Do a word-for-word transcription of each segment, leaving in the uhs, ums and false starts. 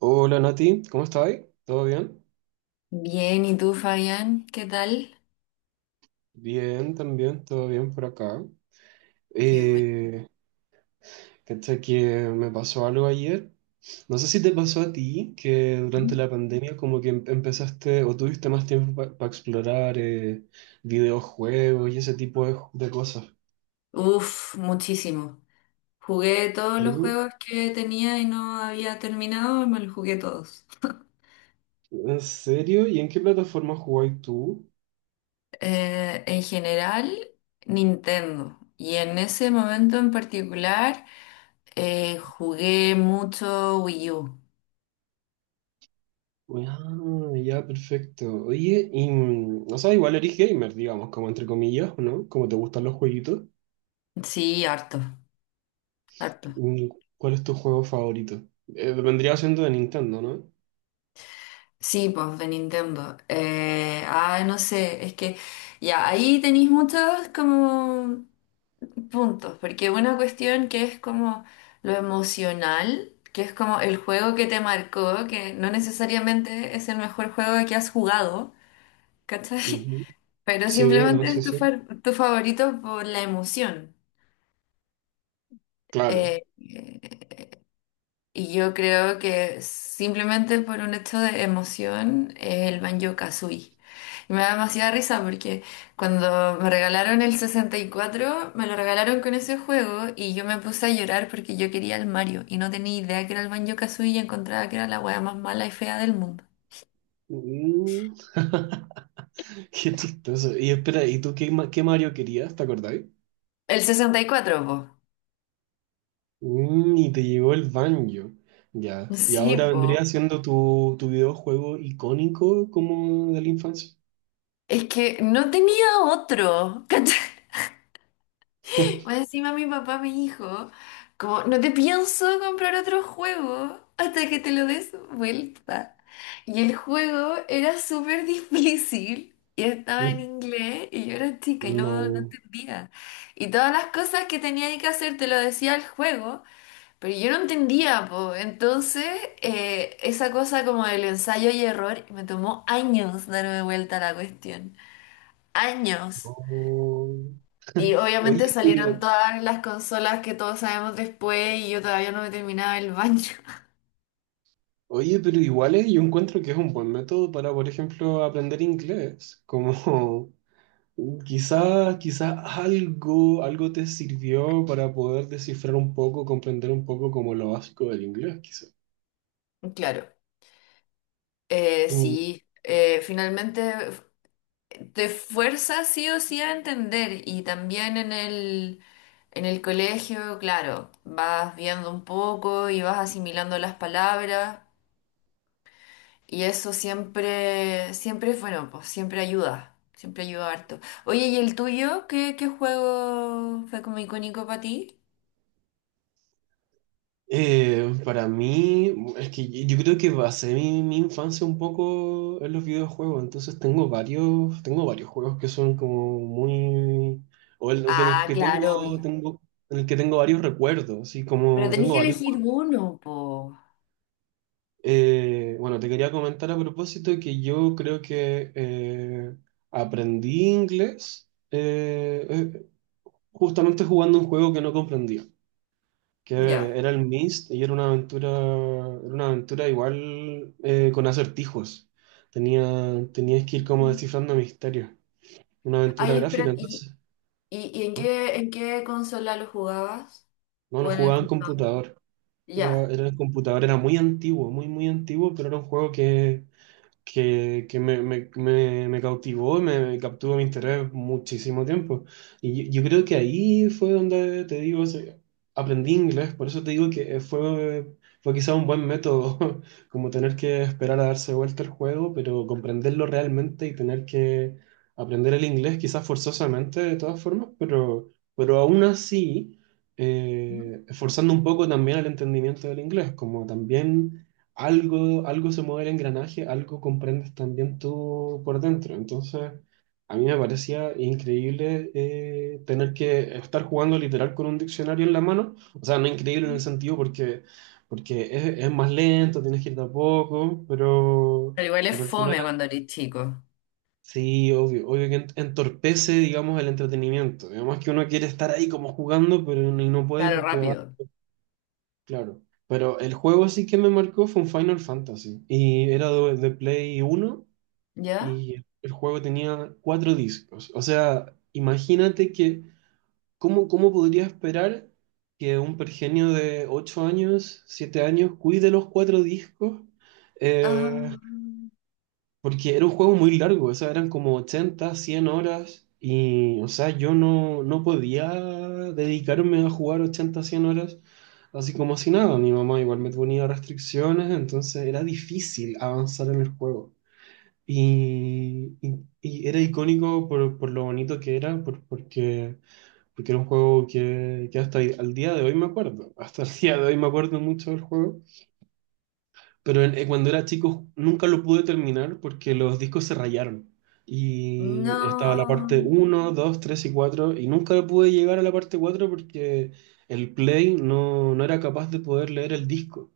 Hola Nati, ¿cómo estáis? ¿Todo bien? Bien, ¿y tú, Fabián? ¿Qué tal? Bien, también, todo bien por acá. Qué bueno. Eh, Cacha que me pasó algo ayer. No sé si te pasó a ti que durante la pandemia como que em- empezaste o tuviste más tiempo para explorar eh, videojuegos y ese tipo de, de cosas. Uf, muchísimo. Jugué todos los ¿Sí? juegos que tenía y no había terminado, me los jugué todos. ¿En serio? ¿Y en qué plataforma jugáis tú? Eh, en general, Nintendo. Y en ese momento en particular, eh, jugué mucho Wii U. Ah, ya, perfecto. Oye, y, mm, o sea, igual eres gamer, digamos, como entre comillas, ¿no? Como te gustan los jueguitos. Sí, harto, harto. Mm. ¿Cuál es tu juego favorito? Eh, vendría siendo de Nintendo, ¿no? Sí, pues de Nintendo. Eh, ah, no sé, es que ya ahí tenéis muchos como puntos, porque una cuestión que es como lo emocional, que es como el juego que te marcó, que no necesariamente es el mejor juego que has jugado, ¿cachai? Ujú. Pero Sí, no, simplemente es sí, tu, sí. fa- tu favorito por la emoción. Claro. Eh, eh, y yo creo que simplemente por un hecho de emoción, el Banjo-Kazooie. Y me da demasiada risa porque cuando me regalaron el sesenta y cuatro me lo regalaron con ese juego y yo me puse a llorar porque yo quería el Mario y no tenía idea que era el Banjo-Kazooie y encontraba que era la wea más mala y fea del mundo. Mm. Qué chistoso. Y espera, ¿y tú qué, ma- qué Mario querías? ¿Te acordáis? El sesenta y cuatro po. Mm, y te llegó el Banjo. Ya. Y ahora Sí, po. vendría siendo tu, tu videojuego icónico como de la infancia. Es que no tenía otro. ¿Cachai? O encima mi papá me dijo, como, no te pienso comprar otro juego hasta que te lo des vuelta. Y el juego era súper difícil y estaba en Mm. inglés y yo era chica y no, no No, entendía. Y todas las cosas que tenía que hacer te lo decía el juego, pero yo no entendía, po. Entonces, eh, esa cosa como del ensayo y error me tomó años darme vuelta a la cuestión. Años. no. Y Oye, obviamente salieron pero, todas las consolas que todos sabemos después y yo todavía no me terminaba el baño. oye, pero igual es- yo encuentro que es un buen método para, por ejemplo, aprender inglés. Como quizás, quizás algo, algo te sirvió para poder descifrar un poco, comprender un poco como lo básico del inglés, quizás. Claro, eh, Mm, sí, eh, finalmente te fuerza sí o sí a entender y también en el, en el colegio, claro, vas viendo un poco y vas asimilando las palabras y eso siempre, siempre es bueno, pues siempre ayuda, siempre ayuda harto. Oye, ¿y el tuyo? ¿Qué, qué juego fue como icónico para ti? eh, para mí, es que yo yo creo que basé mi, mi infancia un poco en los videojuegos, entonces tengo varios, tengo varios juegos que son como muy, o el- en el Ah, que claro, tengo, obvio. tengo, en el que tengo varios recuerdos, así Pero como tenés tengo que varios. elegir uno, po. Eh, bueno, te quería comentar a propósito que yo creo que eh, aprendí inglés, eh, eh, justamente jugando un juego que no comprendía, Ya. que era el Myst y era una aventura, era una aventura igual eh, con acertijos. Tenía, tenías que ir como Mm. descifrando misterios. Una aventura Ay, gráfica, espera, ¿y, entonces. y, y en No, qué, en qué consola lo jugabas? no lo ¿O en el jugaba en computador? computador. Era, Ya. era en computador, era muy antiguo, muy, muy antiguo, pero era un juego que que, que me, me, me, me cautivó, y me me capturó mi interés muchísimo tiempo. Y yo, yo creo que ahí fue donde, te digo, se- aprendí inglés, por eso te digo que eh, fue, fue quizá un buen método, como tener que esperar a darse vuelta el juego, pero comprenderlo realmente y tener que aprender el inglés, quizás forzosamente de todas formas, pero, pero aún así, eh, esforzando un poco también el entendimiento del inglés, como también algo, algo se mueve el engranaje, algo comprendes también tú por dentro. Entonces, a mí me parecía increíble eh, tener que estar jugando literal con un diccionario en la mano. O sea, no increíble en el sentido porque, porque es, es más lento, tienes que ir de a poco, pero, Pero igual es pero al final, fome cuando eres chico. sí, obvio, obvio que ent- entorpece, digamos, el entretenimiento. Digamos que uno quiere estar ahí como jugando, pero no y no puede Claro, porque va. rápido. Claro, pero el juego sí que me marcó fue un Final Fantasy y era de, de Play Uno ¿Ya? y el juego tenía cuatro discos. O sea, imagínate que, ¿cómo, cómo podría esperar que un pergenio de ocho años, siete años, cuide los cuatro discos? Eh, Ah, Porque era un juego muy largo, o sea, eran como ochenta cien horas y, o sea, yo no, no podía dedicarme a jugar ochenta cien horas así como si nada. Mi mamá igual me ponía restricciones, entonces era difícil avanzar en el juego. Y, y- y era icónico por, por lo bonito que era, por- porque, porque era un juego que, que hasta el- al día de hoy me acuerdo. Hasta el día de hoy me acuerdo mucho del juego. Pero en- eh, cuando era chico nunca lo pude terminar porque los discos se rayaron. Y estaba la no. parte uno dos tres y cuatro y nunca pude llegar a la parte cuatro porque el Play no, no era capaz de poder leer el disco.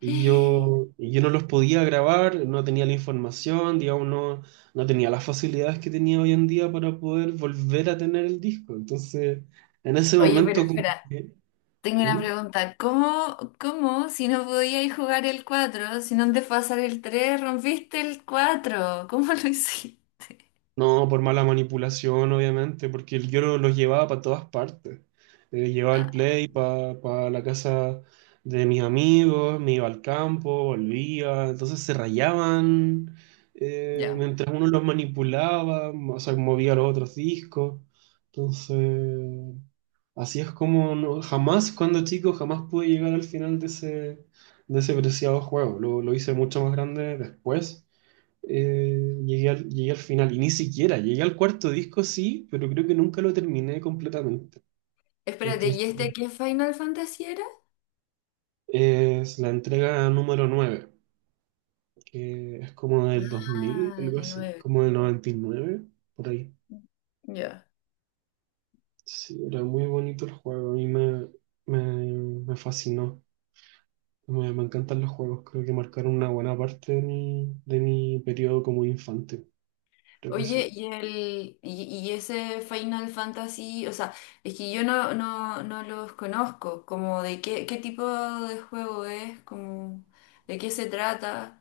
Y yo, y yo no los podía grabar, no tenía la información, digamos, no, no tenía las facilidades que tenía hoy en día para poder volver a tener el disco. Entonces, en ese Oye, pero momento como espera, que... tengo una ¿Mm? pregunta. ¿Cómo, cómo, si no podíais jugar el cuatro si no antes pasar el tres rompiste el cuatro? ¿Cómo lo hiciste? No, por mala manipulación, obviamente, porque el Yoro los llevaba para todas partes. Eh, llevaba el play para la casa de mis amigos, me iba al campo, volvía, entonces se rayaban eh, Ya. mientras uno los manipulaba, o sea, movía los otros discos. Entonces, así es como no- jamás, cuando chico, jamás pude llegar al final de ese, de ese preciado juego. Lo, lo hice mucho más grande después, eh, llegué al, llegué al final y ni siquiera, llegué al cuarto disco sí, pero creo que nunca lo terminé completamente. Espérate, Entonces, ¿y este qué Final Fantasy era? es la entrega número nueve, que es como del dos mil, Ah, algo el así, nueve. como del noventa y nueve por ahí. Ya. Sí, era muy bonito el juego, a mí me, me, me fascinó. Me, me encantan los juegos, creo que marcaron una buena parte de mi, de mi periodo como infante, creo que Oye, sí. y el y, y ese Final Fantasy, o sea, es que yo no, no, no los conozco, como de qué, qué tipo de juego es, como de qué se trata.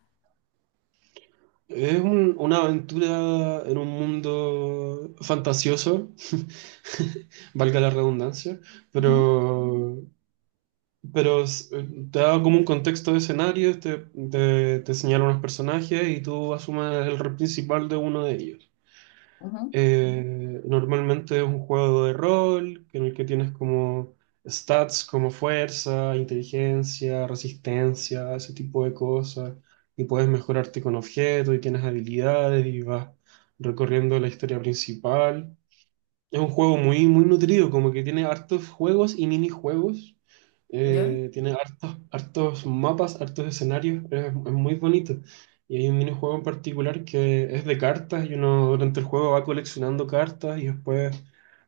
Es un- una aventura en un mundo fantasioso, valga la redundancia, Ujú, pero, pero s- te da como un contexto de escenario, te, te, te señala unos personajes y tú asumes el rol principal de uno de ellos. ujú. Eh, normalmente es un juego de rol en el que tienes como stats como fuerza, inteligencia, resistencia, ese tipo de cosas, y puedes mejorarte con objetos y tienes habilidades y vas recorriendo la historia principal. Es un juego muy, muy nutrido, como que tiene hartos juegos y minijuegos. ¿Ya? Eh, tiene hartos, hartos mapas, hartos escenarios. Es, es muy bonito. Y hay un minijuego en particular que es de cartas y uno durante el juego va coleccionando cartas y después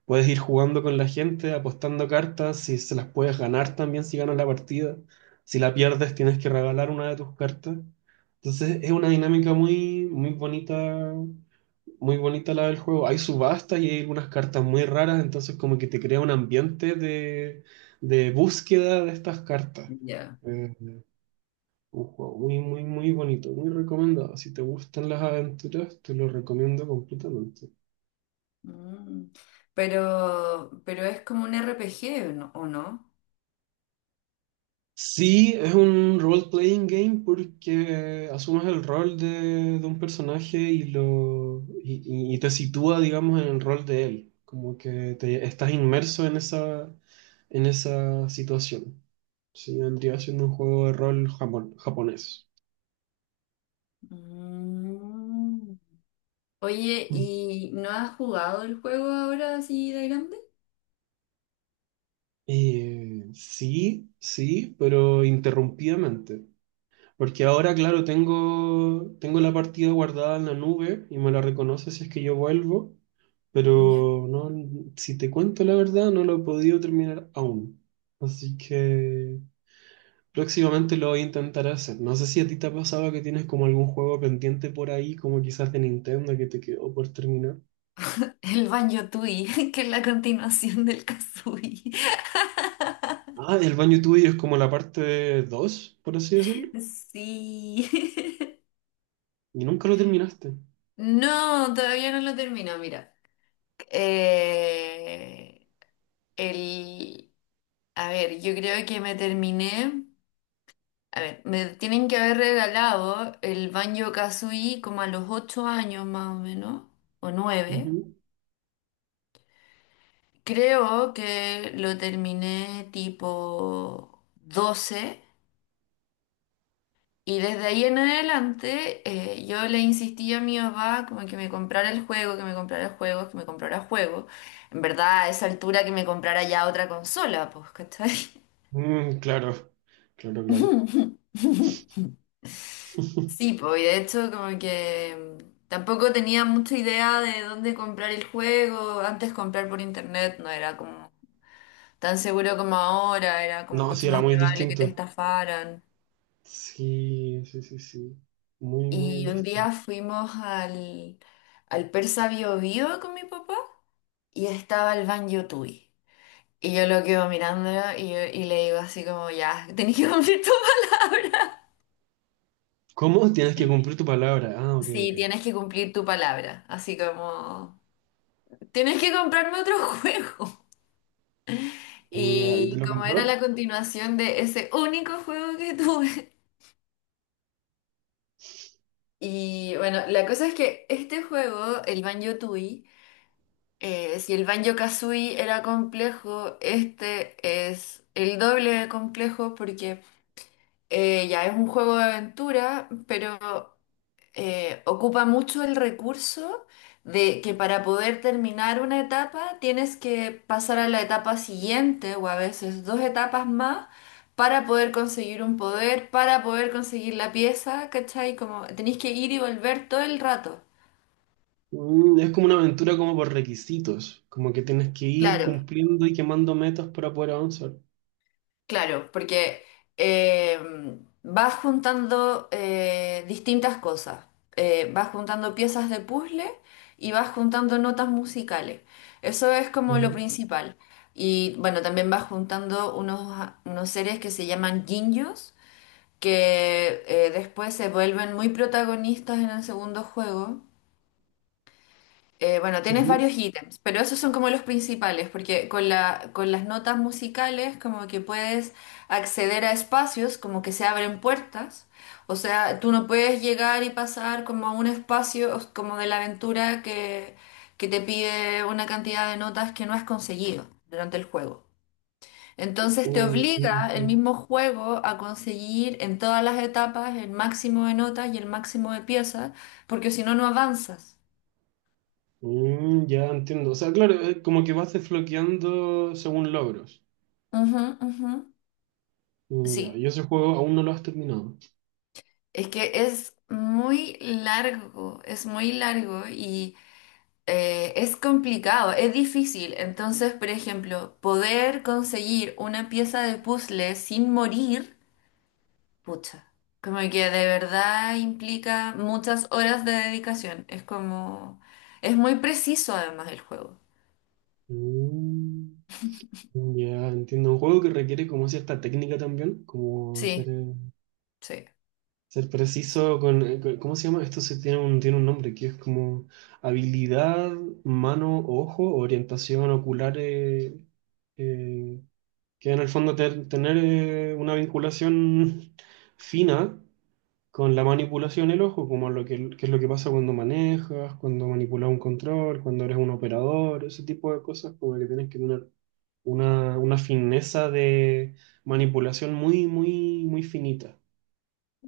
puedes ir jugando con la gente, apostando cartas, si se las puedes ganar también si ganas la partida. Si la pierdes tienes que regalar una de tus cartas. Entonces es una dinámica muy, muy bonita, muy bonita la del juego. Hay subastas y hay algunas cartas muy raras, entonces como que te crea un ambiente de, de búsqueda de estas cartas. Ya. Eh, un juego muy, muy, muy bonito, muy recomendado. Si te gustan las aventuras, te lo recomiendo completamente. Mm. Pero, pero es como un R P G, ¿no? ¿O no? Sí, es un role-playing game porque asumes el rol de, de un personaje y, lo, y, y- y te sitúa, digamos, en el rol de él. Como que te, estás inmerso en esa, en esa situación. Sí, vendría siendo un juego de rol japon- japonés. Mm. Oye, ¿y no has jugado el juego ahora así de grande? Eh, sí, sí, pero interrumpidamente. Porque ahora, claro, tengo, tengo la partida guardada en la nube y me la reconoce si es que yo vuelvo, pero no, si te cuento la verdad, no lo he podido terminar aún. Así que próximamente lo voy a intentar hacer. No sé si a ti te ha pasado que tienes como algún juego pendiente por ahí, como quizás de Nintendo que te quedó por terminar. El Banjo Tui, que es la continuación del Kazooie. Ah, el baño tuyo es como la parte dos, por así decirlo, Sí. y nunca lo terminaste. No, todavía no lo termino, mira. Eh, el, a ver, yo creo que me terminé. A ver, me tienen que haber regalado el Banjo Kazooie como a los ocho años más o menos, o nueve. Ujú. Creo que lo terminé tipo doce. Y desde ahí en adelante eh, yo le insistí a mi papá como que me comprara el juego, que me comprara el juego, que me comprara el juego. En verdad, a esa altura que me comprara ya otra consola, pues, ¿cachai? Mm, claro, claro, claro. Sí, pues, y de hecho como que mm, tampoco tenía mucha idea de dónde comprar el juego. Antes comprar por internet no era como tan seguro como ahora, era como No, sí, mucho era más muy probable que te distinto. estafaran. Sí, sí, sí, sí. Muy, muy Y un distinto. día fuimos al, al Persa Bio Bio con mi papá. Y estaba el Ban Yutui. Y yo lo quedo mirándolo y, yo- y le digo así como, ya, tenés que cumplir tu palabra. ¿Cómo? Tienes que cumplir tu palabra. Ah, ok, Sí, ok. tienes que cumplir tu palabra. Así como, tienes que comprarme otro juego. Mm, ya, ¿y te Y lo como era compró? la continuación de ese único juego que tuve. Y bueno, la cosa es que este juego, el Banjo-Tooie, eh, si el Banjo-Kazooie era complejo, este es el doble de complejo porque Eh, ya es un juego de aventura, pero eh, ocupa mucho el recurso de que para poder terminar una etapa tienes que pasar a la etapa siguiente o a veces dos etapas más para poder conseguir un poder, para poder conseguir la pieza, ¿cachai? Como tenéis que ir y volver todo el rato. Mm, es como una aventura como por requisitos. Como que tienes que ir Claro, cumpliendo y quemando metas para poder avanzar. claro, porque em, vas juntando eh, distintas cosas. Eh, vas juntando piezas de puzzle y vas juntando notas musicales. Eso es como lo Ujú, principal. Y bueno, también vas juntando unos, unos seres que se llaman Jinjos, que eh, después se vuelven muy protagonistas en el segundo juego. Eh, bueno, tienes ujú. varios ítems, pero esos son como los principales, porque con la, con las notas musicales como que puedes acceder a espacios, como que se abren puertas, o sea, tú no puedes llegar y pasar como a un espacio como de la aventura que, que te pide una cantidad de notas que no has conseguido durante el juego. Entonces te Mm, obliga mm, el mm. mismo juego a conseguir en todas las etapas el máximo de notas y el máximo de piezas, porque si no, no avanzas. Mm, ya entiendo. O sea, claro, eh, como que vas desbloqueando según logros. Ujú, ujú. Mm, ya, Sí, y ese juego aún no lo has terminado. es que es muy largo, es muy largo y eh, es complicado, es difícil. Entonces, por ejemplo, poder conseguir una pieza de puzzle sin morir, pucha, como que de verdad implica muchas horas de dedicación. Es como, es muy preciso además el juego. Mm, ya entiendo. Un juego que requiere como cierta técnica también, como hacer... Sí, eh, sí. Ser preciso con, con- ¿cómo se llama? Esto se tiene un, tiene un nombre que es como habilidad, mano, ojo, orientación ocular, eh, eh, que en el fondo ter- tener eh, una vinculación fina con la manipulación del ojo, como lo que, que es lo que pasa cuando manejas, cuando manipulas un control, cuando eres un operador, ese tipo de cosas, como que tienes que tener una, una fineza de manipulación muy, muy, muy finita.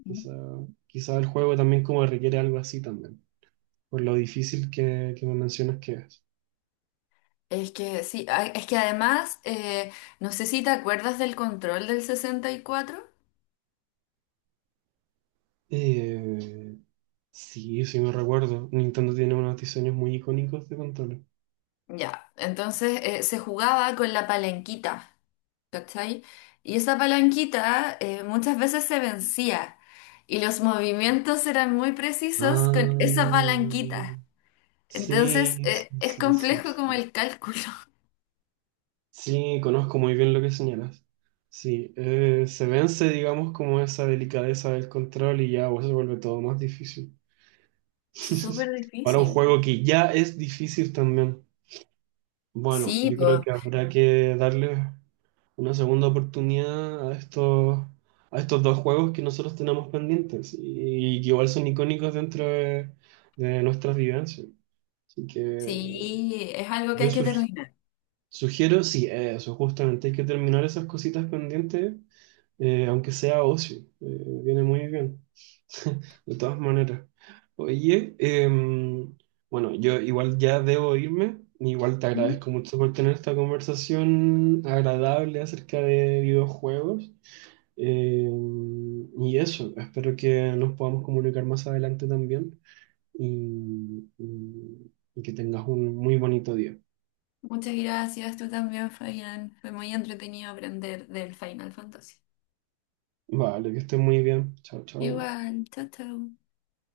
Quizá, quizá el juego también como requiere algo así también, por lo difícil que, que me mencionas que es. Es que sí, ay, es que además, eh, no sé si te acuerdas del control del sesenta y cuatro. Eh, sí, sí me recuerdo. Nintendo tiene unos diseños muy icónicos de controles. Ya, entonces eh, se jugaba con la palanquita, ¿cachai? Y esa palanquita eh, muchas veces se vencía y los movimientos eran muy precisos con esa Ah, palanquita. Entonces sí, eh, sí, es sí, sí, complejo como sí. el cálculo. Sí, conozco muy bien lo que señalas. Sí, eh, se vence, digamos, como esa delicadeza del control y ya pues, se vuelve todo más difícil. Súper Para un difícil. juego que ya es difícil también. Bueno, Sí, yo creo pues, que habrá que darle una segunda oportunidad a estos, a estos dos juegos que nosotros tenemos pendientes y que igual son icónicos dentro de, de nuestras vivencias. Así que sí, es algo que yo hay que sugi- terminar. sugiero, sí, eso, justamente hay que terminar esas cositas pendientes, eh, aunque sea ocio, eh, viene muy bien, de todas maneras. Oye, em, bueno, yo igual ya debo irme, igual te Ujú. agradezco mucho por tener esta conversación agradable acerca de videojuegos. Em, y eso, espero que nos podamos comunicar más adelante también y, y y que tengas un muy bonito día. Muchas gracias, tú también, Fabián. Fue muy entretenido aprender del Final Fantasy. Vale, que estés muy bien. Chao, chao. Igual, chao, chao.